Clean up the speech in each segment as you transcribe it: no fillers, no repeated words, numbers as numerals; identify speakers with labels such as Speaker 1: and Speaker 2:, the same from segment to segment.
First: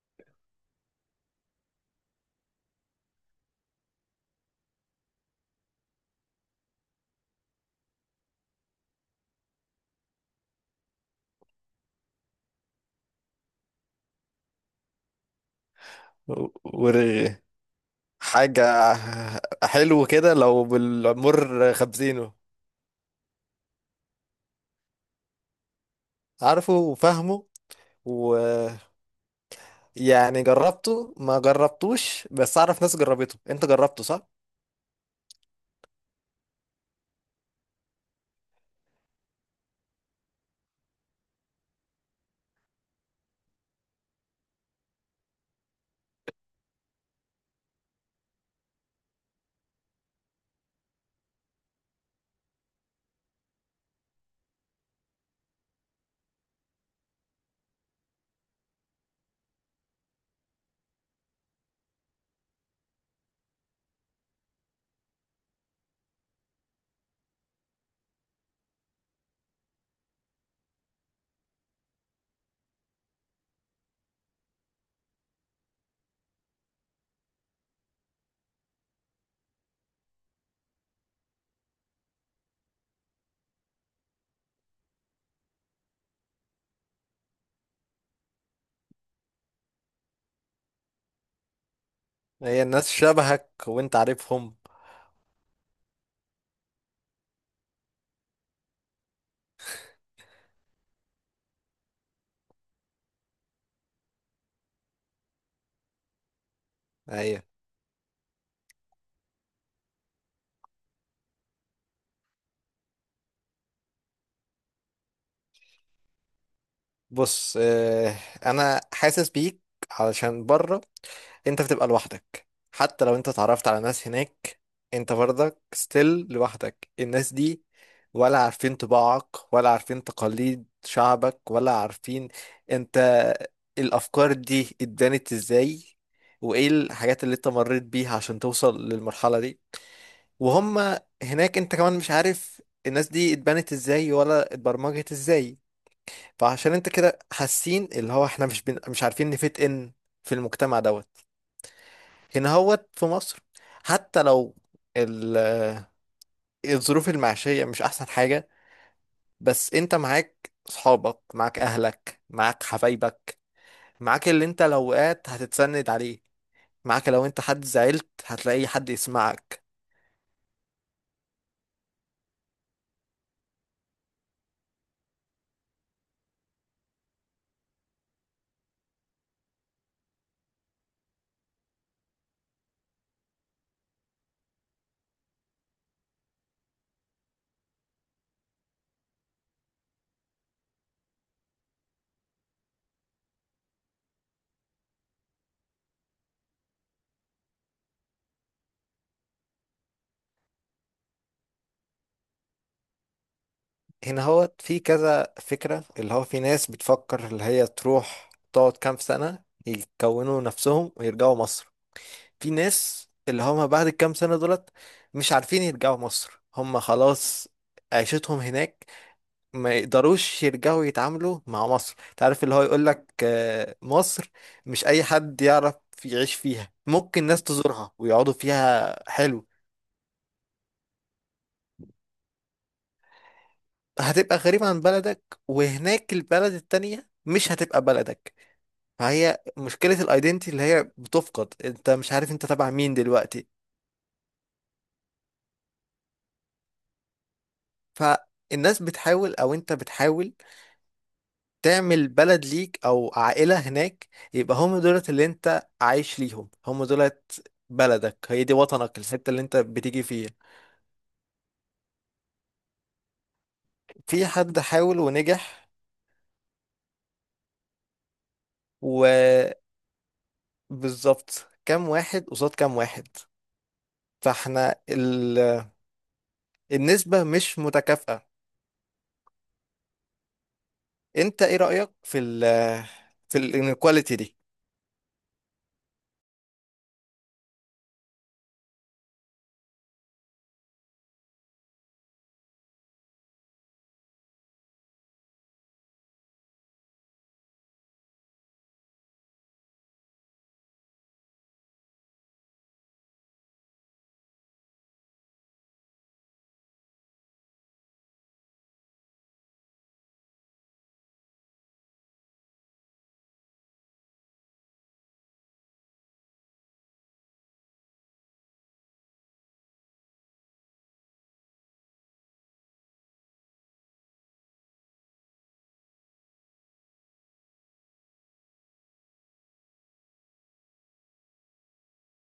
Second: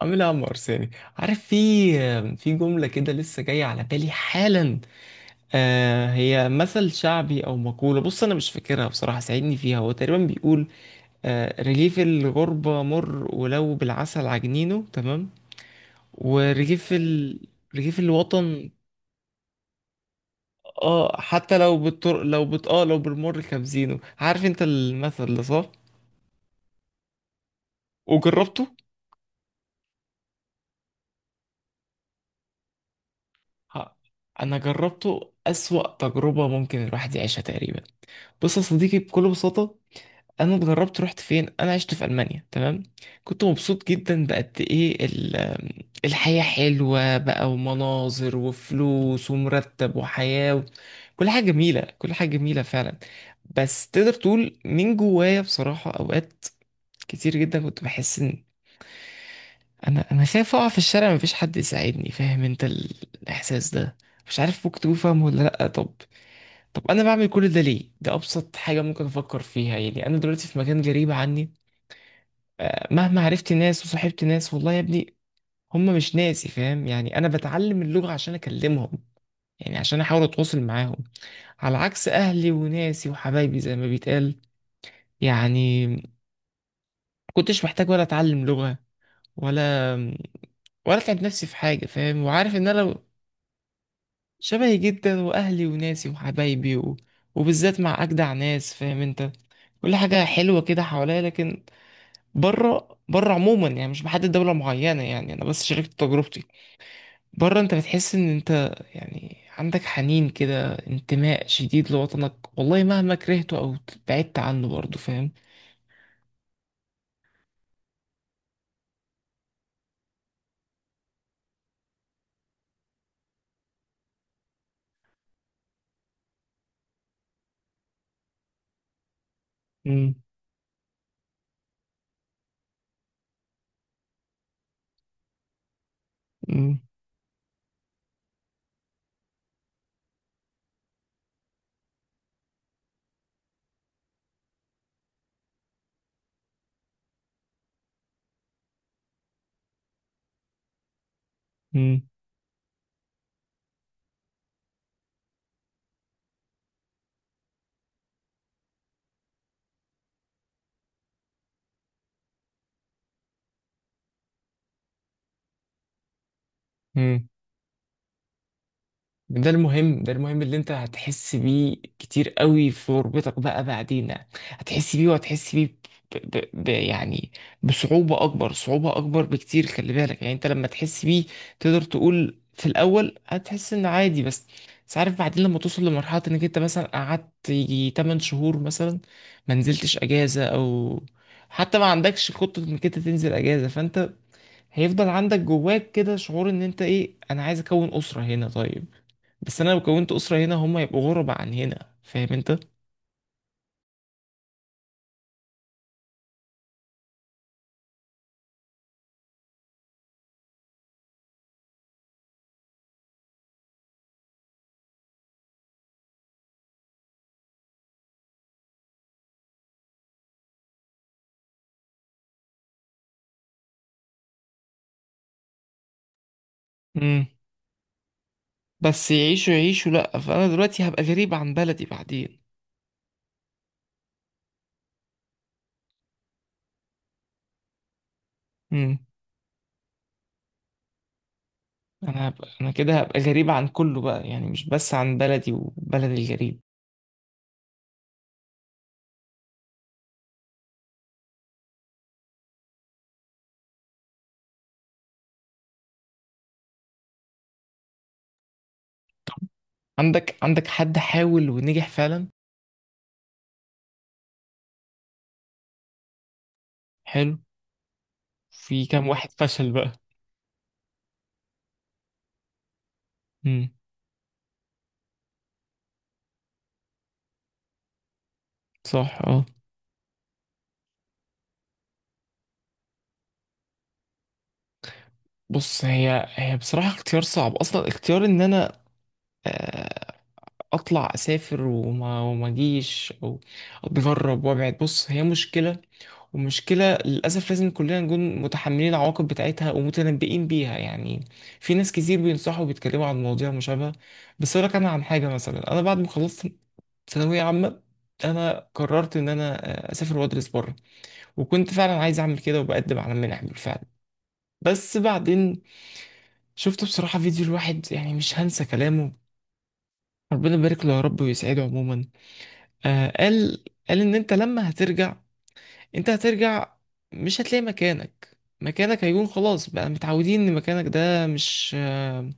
Speaker 1: عاملها يا عم ارساني. عارف، في جمله كده لسه جايه على بالي حالا. آه، هي مثل شعبي او مقوله. بص، انا مش فاكرها بصراحه، ساعدني فيها. هو تقريبا بيقول: آه، رغيف الغربه مر ولو بالعسل عجنينه. تمام. ورغيف
Speaker 2: ورغي
Speaker 1: ال... رغيف
Speaker 2: حاجة
Speaker 1: الوطن.
Speaker 2: حلو كده لو
Speaker 1: اه، حتى
Speaker 2: بالعمر
Speaker 1: لو بالطر
Speaker 2: خبزينه.
Speaker 1: لو بت... اه لو بالمر كابزينه. عارف انت المثل ده صح؟
Speaker 2: عارفه وفاهمه.
Speaker 1: وجربته.
Speaker 2: ويعني جربته ما جربتوش، بس أعرف ناس جربته، أنت
Speaker 1: ها،
Speaker 2: جربته صح؟
Speaker 1: انا جربته اسوأ تجربه ممكن الواحد يعيشها تقريبا. بص يا صديقي، بكل بساطة، انا اتغربت. رحت فين؟ انا عشت في المانيا. تمام. كنت مبسوط جدا بقد ايه الحياه حلوه بقى، ومناظر، وفلوس، ومرتب، وحياه و... كل حاجه جميله، كل حاجه جميله فعلا. بس تقدر تقول من جوايا بصراحه، اوقات كتير جدا كنت بحس ان انا خايف اقع في الشارع، مفيش حد يساعدني. فاهم انت الاحساس ده؟ مش عارف، ممكن تكون فاهمه ولا لا. طب، انا بعمل كل ده ليه؟ ده ابسط حاجه ممكن افكر فيها يعني، انا دلوقتي في مكان غريب عني. آه، مهما عرفت ناس وصاحبت ناس، والله يا ابني هم مش ناسي. فاهم يعني؟ انا بتعلم اللغة عشان اكلمهم، يعني عشان احاول اتواصل معاهم، على عكس اهلي وناسي وحبايبي زي ما بيتقال. يعني، كنتش محتاج ولا اتعلم لغة ولا ولا اتعب نفسي في حاجة. فاهم وعارف
Speaker 2: هي
Speaker 1: ان انا
Speaker 2: الناس شبهك وأنت عارفهم.
Speaker 1: شبهي جدا، واهلي وناسي وحبايبي و... وبالذات مع اجدع ناس. فاهم انت. كل حاجة حلوة كده حواليا، لكن بره، بره عموما يعني، مش بحدد دولة معينة يعني، انا بس شاركت تجربتي.
Speaker 2: أيوه.
Speaker 1: بره انت بتحس ان انت، يعني، عندك حنين كده، انتماء شديد لوطنك، والله مهما كرهته او بعدت عنه برضه. فاهم.
Speaker 2: بص آه، انا حاسس بيك، علشان بره انت بتبقى لوحدك. حتى لو انت اتعرفت على ناس هناك، انت برضك ستيل لوحدك. الناس دي ولا عارفين طباعك ولا عارفين
Speaker 1: مم.
Speaker 2: تقاليد شعبك ولا عارفين، انت الافكار دي اتبنت ازاي، وايه
Speaker 1: مم.
Speaker 2: الحاجات اللي انت مريت بيها عشان توصل للمرحلة دي. وهم هناك انت كمان مش عارف الناس دي اتبنت ازاي ولا اتبرمجت ازاي. فعشان انت كده حاسين اللي هو احنا مش عارفين نفيت ان في المجتمع دوت
Speaker 1: مم.
Speaker 2: هنا هوت في مصر، حتى لو ال... الظروف المعيشية مش احسن حاجة، بس انت معاك صحابك، معاك اهلك، معاك حبايبك، معاك اللي انت لو وقعت هتتسند عليه، معاك لو
Speaker 1: مم.
Speaker 2: انت حد زعلت هتلاقي حد
Speaker 1: ده
Speaker 2: يسمعك.
Speaker 1: المهم، ده المهم اللي انت هتحس بيه كتير قوي في غربتك بقى بعدين. هتحس بيه وهتحس بيه ب... يعني، بصعوبة أكبر، صعوبة أكبر بكتير. خلي بالك يعني انت لما تحس بيه، تقدر تقول في الأول هتحس إن عادي، بس عارف بعدين لما توصل لمرحلة إنك انت مثلا قعدت يجي 8 شهور مثلا، ما نزلتش أجازة أو حتى ما عندكش خطة إنك انت تنزل أجازة، فانت هيفضل عندك جواك كده شعور إن انت إيه. أنا عايز أكون أسرة هنا. طيب، بس انا لو كونت اسره هنا هم يبقوا غربة عن هنا. فاهم انت.
Speaker 2: هنا هوت في كذا فكرة، اللي هو في ناس بتفكر اللي هي تروح تقعد كام سنة يكونوا نفسهم ويرجعوا مصر. في ناس اللي هم بعد الكام سنة دولت مش عارفين يرجعوا مصر، هم خلاص عيشتهم هناك، ما يقدروش يرجعوا يتعاملوا مع مصر. تعرف اللي هو يقولك آه، مصر مش أي حد يعرف يعيش فيها، ممكن
Speaker 1: امم
Speaker 2: ناس تزورها ويقعدوا فيها
Speaker 1: بس
Speaker 2: حلو.
Speaker 1: يعيشوا يعيشوا لأ، فأنا دلوقتي هبقى غريب عن بلدي بعدين.
Speaker 2: هتبقى غريب عن بلدك وهناك البلد التانية مش هتبقى بلدك.
Speaker 1: امم
Speaker 2: فهي مشكلة الايدنتي اللي هي بتفقد، انت مش
Speaker 1: انا
Speaker 2: عارف انت
Speaker 1: هبقى
Speaker 2: تبع
Speaker 1: انا
Speaker 2: مين
Speaker 1: كده هبقى
Speaker 2: دلوقتي.
Speaker 1: غريب عن كله بقى يعني، مش بس عن بلدي وبلد الغريب.
Speaker 2: فالناس بتحاول او انت بتحاول تعمل بلد ليك او عائلة هناك، يبقى هم دولت اللي انت عايش ليهم، هم دولت بلدك، هي دي وطنك الحتة اللي انت بتيجي فيها.
Speaker 1: عندك حد حاول ونجح فعلا؟
Speaker 2: في حد حاول ونجح.
Speaker 1: حلو. في كام واحد
Speaker 2: وبالظبط،
Speaker 1: فشل بقى؟
Speaker 2: كام واحد قصاد كام واحد.
Speaker 1: امم،
Speaker 2: فاحنا النسبة مش متكافئة.
Speaker 1: صح، اه.
Speaker 2: انت ايه رأيك في في الانيكواليتي دي؟
Speaker 1: بص، هي بصراحة اختيار صعب أصلا، اختيار إن أنا اطلع اسافر وما اجيش، او اتغرب وابعد. بص، هي مشكله، ومشكله للاسف لازم كلنا نكون متحملين العواقب بتاعتها ومتنبئين بيها يعني. في ناس كتير بينصحوا وبيتكلموا عن مواضيع مشابهه. بس اقول لك، انا عن حاجه مثلا، انا بعد ما خلصت ثانويه عامه، انا قررت ان انا اسافر وادرس بره. وكنت فعلا عايز اعمل كده، وبقدم على منح بالفعل، بس بعدين شفت بصراحة فيديو، الواحد يعني مش هنسى كلامه. ربنا يبارك له يا رب ويسعده عموما. آه، قال ان انت لما هترجع، انت هترجع مش هتلاقي مكانك. مكانك هيكون خلاص، بقى متعودين ان مكانك ده مش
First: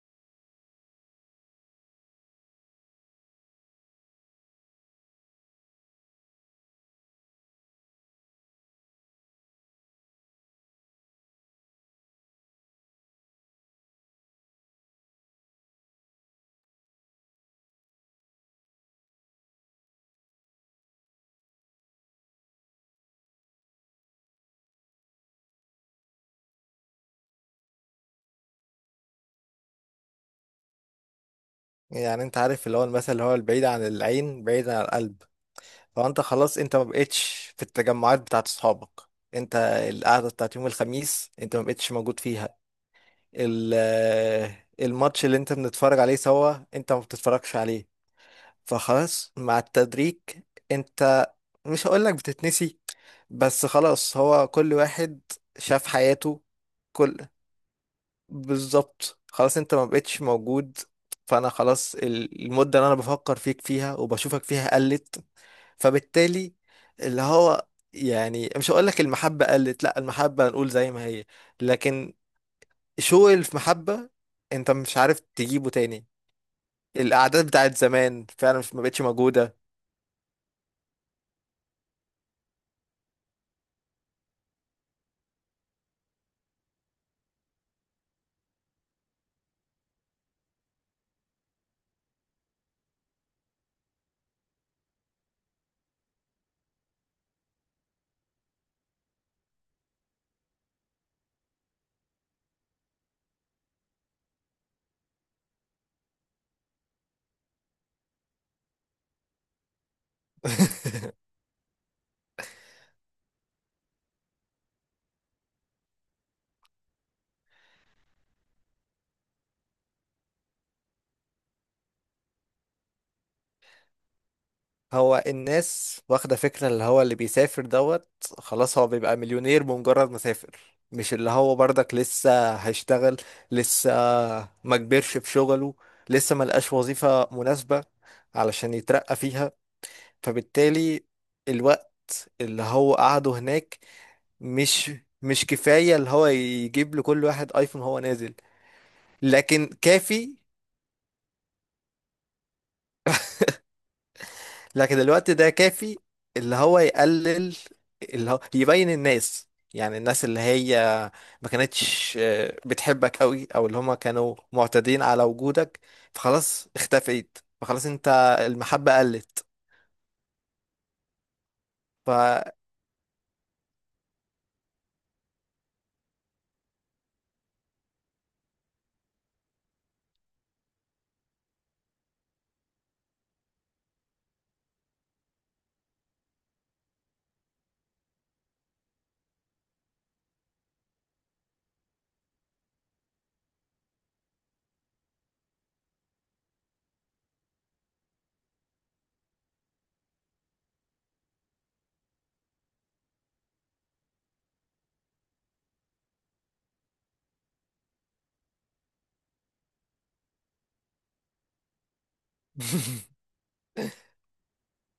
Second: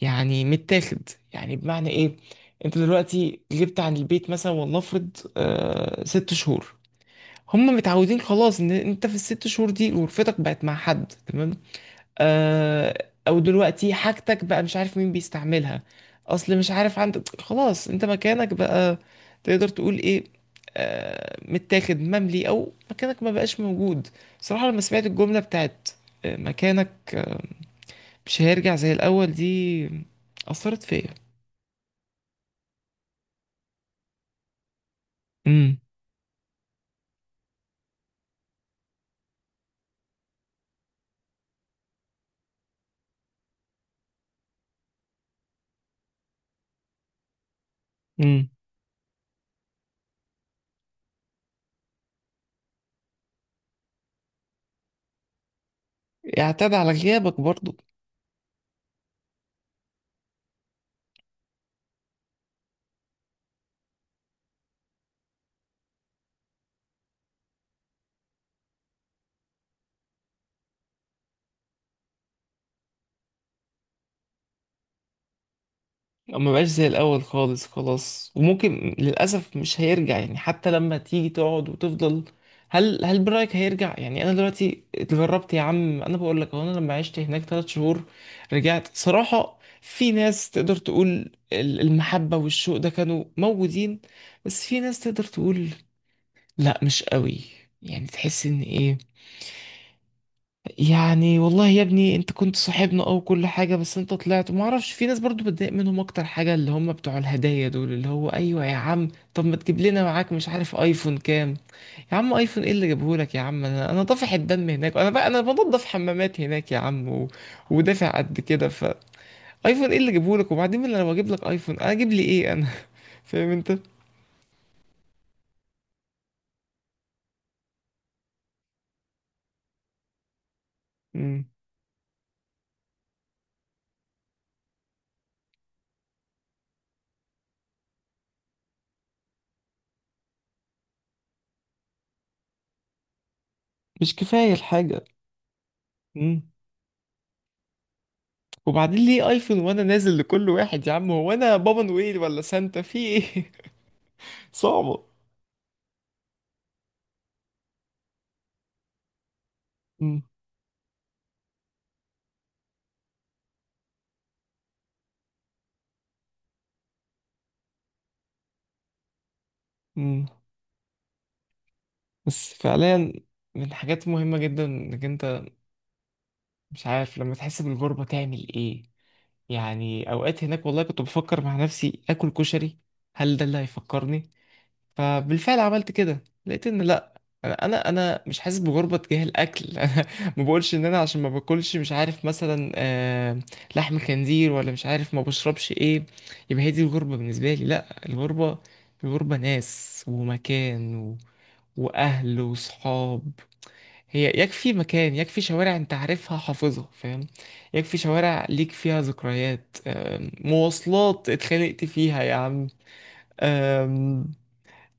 Speaker 1: يعني متاخد يعني. بمعنى ايه؟ انت دلوقتي غبت عن البيت مثلا، ولنفرض 6 شهور. هم متعودين خلاص ان انت في ال 6 شهور دي غرفتك بقت مع حد. تمام. آه، او دلوقتي حاجتك بقى مش عارف مين بيستعملها. اصل مش عارف، عندك خلاص انت مكانك بقى تقدر تقول ايه؟ متاخد مملي، او مكانك ما بقاش موجود. صراحة لما سمعت الجملة بتاعت مكانك، مش هيرجع زي الاول دي، اثرت فيا.
Speaker 2: يعني انت عارف اللي هو المثل اللي هو البعيد عن العين بعيد عن القلب.
Speaker 1: امم.
Speaker 2: هو انت خلاص، انت ما بقتش في التجمعات بتاعت اصحابك. انت القعده بتاعت يوم الخميس انت ما بقتش موجود فيها. الماتش اللي انت بنتفرج عليه سوا انت ما بتتفرجش عليه.
Speaker 1: امم.
Speaker 2: فخلاص مع التدريج، انت مش هقولك بتتنسي، بس خلاص هو كل واحد شاف حياته.
Speaker 1: اعتاد على
Speaker 2: كل
Speaker 1: غيابك برضو.
Speaker 2: بالظبط، خلاص انت ما بقتش موجود. فانا خلاص المدة اللي انا بفكر فيك فيها وبشوفك فيها قلت. فبالتالي اللي هو، يعني مش هقول لك المحبة قلت، لا المحبة نقول زي ما هي، لكن شوق المحبة انت مش عارف تجيبه تاني.
Speaker 1: ما بقاش زي الاول
Speaker 2: الأعداد
Speaker 1: خالص،
Speaker 2: بتاعت زمان
Speaker 1: خلاص.
Speaker 2: فعلا مش، ما
Speaker 1: وممكن
Speaker 2: بقتش موجودة.
Speaker 1: للاسف مش هيرجع يعني، حتى لما تيجي تقعد وتفضل. هل برايك هيرجع؟ يعني انا دلوقتي اتغربت يا عم، انا بقول لك اهو، انا لما عشت هناك 3 شهور، رجعت صراحه. في ناس تقدر تقول المحبه والشوق ده كانوا موجودين، بس في ناس تقدر تقول لا، مش قوي. يعني تحس ان ايه يعني، والله يا ابني انت كنت صاحبنا او كل حاجة، بس انت طلعت ما اعرفش. في ناس برضو بتضايق منهم اكتر حاجة اللي هم بتوع الهدايا دول، اللي هو ايوه يا عم، طب ما تجيب لنا معاك مش عارف ايفون كام؟ يا عم ايفون ايه اللي جابه لك يا عم؟ انا طافح الدم هناك، انا بقى انا بنضف حمامات هناك يا عم و... ودافع قد كده. فايفون ايه اللي جابه لك؟ وبعدين انا لو اجيب لك ايفون، انا اجيب لي ايه انا؟ فاهم انت.
Speaker 2: هو الناس واخدة فكرة اللي هو اللي بيسافر دوت، خلاص هو بيبقى مليونير بمجرد ما سافر، مش اللي
Speaker 1: مم.
Speaker 2: هو برضك لسه هيشتغل، لسه ما كبرش في شغله، لسه ما لقاش وظيفة مناسبة علشان يترقى فيها. فبالتالي الوقت اللي هو قعده هناك
Speaker 1: مش كفاية
Speaker 2: مش
Speaker 1: الحاجة.
Speaker 2: مش كفاية اللي هو
Speaker 1: مم.
Speaker 2: يجيب لكل واحد ايفون هو نازل.
Speaker 1: وبعدين ليه ايفون
Speaker 2: لكن
Speaker 1: وانا نازل
Speaker 2: كافي،
Speaker 1: لكل واحد يا عم؟ هو انا بابا نويل ولا سانتا في ايه؟
Speaker 2: لكن
Speaker 1: صعبة.
Speaker 2: الوقت ده كافي اللي هو يقلل، اللي هو يبين الناس، يعني
Speaker 1: مم.
Speaker 2: الناس اللي هي ما كانتش بتحبك قوي او اللي هما كانوا معتادين على وجودك، فخلاص اختفيت، فخلاص انت المحبة قلت.
Speaker 1: مم.
Speaker 2: ف
Speaker 1: بس فعليا، من حاجات مهمة جدا انك انت مش عارف لما تحس بالغربة تعمل ايه. يعني اوقات هناك والله كنت بفكر مع نفسي اكل كشري، هل ده اللي هيفكرني؟ فبالفعل عملت كده، لقيت ان لا، انا انا أنا مش حاسس بغربه تجاه الاكل. انا ما بقولش ان انا عشان ما باكلش مش عارف مثلا لحم خنزير، ولا مش عارف ما بشربش ايه. يبقى هي دي الغربه بالنسبه لي. لا، الغربه، الغربه ناس ومكان و... واهل وصحاب. هي يكفي مكان، يكفي شوارع انت عارفها حافظها، فاهم. يكفي شوارع ليك فيها ذكريات، مواصلات اتخانقت فيها يا عم.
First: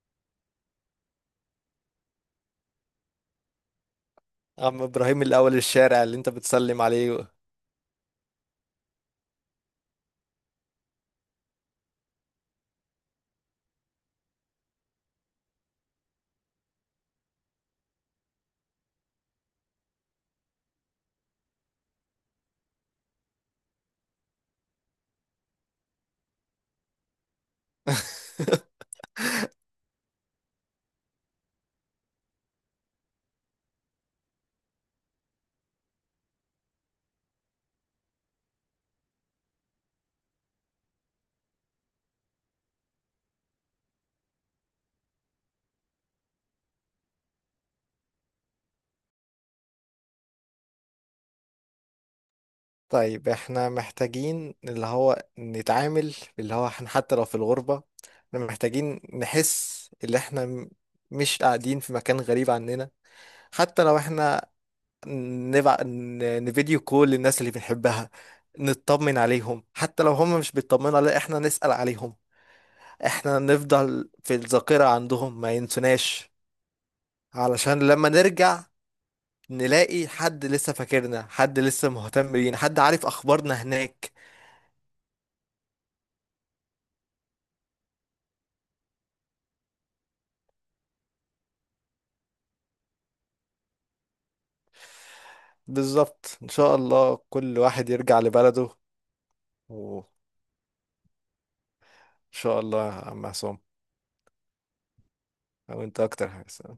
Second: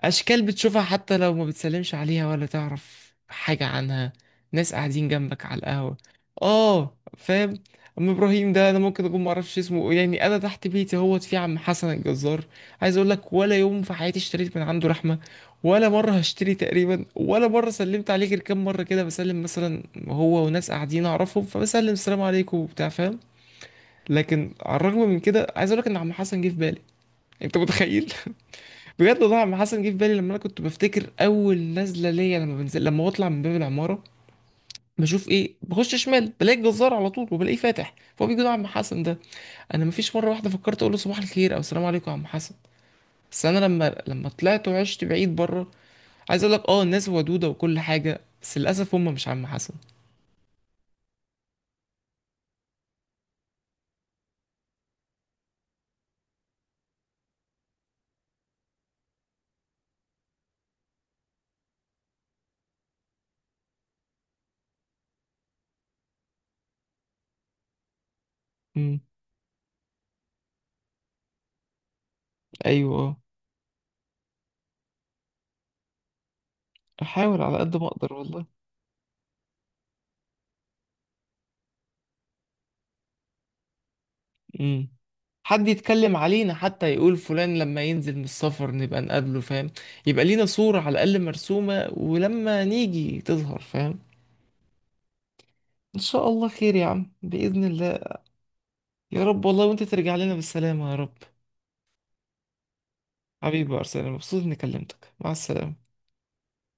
Speaker 1: أشكال بتشوفها، حتى لو ما بتسلمش عليها ولا تعرف حاجة عنها. ناس
Speaker 2: عم
Speaker 1: قاعدين
Speaker 2: ابراهيم
Speaker 1: جنبك
Speaker 2: الاول
Speaker 1: على القهوة.
Speaker 2: الشارع اللي انت بتسلم
Speaker 1: آه،
Speaker 2: عليه.
Speaker 1: فاهم. أم إبراهيم ده أنا ممكن أكون معرفش اسمه يعني. أنا تحت بيتي اهوت في عم حسن الجزار. عايز أقول لك، ولا يوم في حياتي اشتريت من عنده لحمة، ولا مرة هشتري تقريبا، ولا مرة سلمت عليه غير كام مرة كده، بسلم مثلا هو وناس قاعدين أعرفهم، فبسلم السلام عليكم وبتاع، فاهم. لكن على الرغم من كده، عايز أقول لك إن عم حسن جه في بالي. أنت متخيل؟ بجد والله عم حسن جه في بالي لما انا كنت بفتكر اول نزله ليا، لما بنزل، لما بطلع من باب العماره، بشوف ايه؟ بخش شمال بلاقي الجزار على طول، وبلاقيه فاتح، فهو بيجي له عم حسن ده. انا مفيش مره واحده فكرت اقول له صباح الخير او السلام عليكم يا عم حسن. بس انا لما طلعت وعشت بعيد بره، عايز اقول لك، اه، الناس ودوده وكل حاجه، بس للاسف هم مش عم حسن.
Speaker 2: طيب احنا محتاجين اللي هو نتعامل، اللي هو احنا حتى لو في الغربة، احنا محتاجين نحس اللي احنا مش قاعدين في مكان غريب عننا. حتى لو احنا نفيديو كول للناس اللي بنحبها،
Speaker 1: امم.
Speaker 2: نطمن عليهم، حتى لو هم مش بيطمنوا علينا احنا نسأل عليهم.
Speaker 1: ايوه. آه.
Speaker 2: احنا نفضل في الذاكرة عندهم ما ينسوناش،
Speaker 1: احاول على قد
Speaker 2: علشان
Speaker 1: ما
Speaker 2: لما
Speaker 1: اقدر والله.
Speaker 2: نرجع نلاقي حد لسه فاكرنا، حد لسه مهتم بينا، حد عارف اخبارنا هناك.
Speaker 1: امم حد يتكلم علينا حتى، يقول فلان لما ينزل من السفر نبقى نقابله، فاهم. يبقى لينا صورة على الأقل مرسومة، ولما نيجي تظهر، فاهم. إن شاء
Speaker 2: بالظبط،
Speaker 1: الله
Speaker 2: ان
Speaker 1: خير
Speaker 2: شاء
Speaker 1: يا عم،
Speaker 2: الله كل
Speaker 1: بإذن
Speaker 2: واحد
Speaker 1: الله.
Speaker 2: يرجع لبلده.
Speaker 1: يا رب والله، وأنت
Speaker 2: وان
Speaker 1: ترجع لنا بالسلامة يا رب.
Speaker 2: شاء الله يا عم عصام.
Speaker 1: حبيبي يا أرسنال، مبسوط إني كلمتك، مع السلامة.
Speaker 2: وانت اكتر حاجة.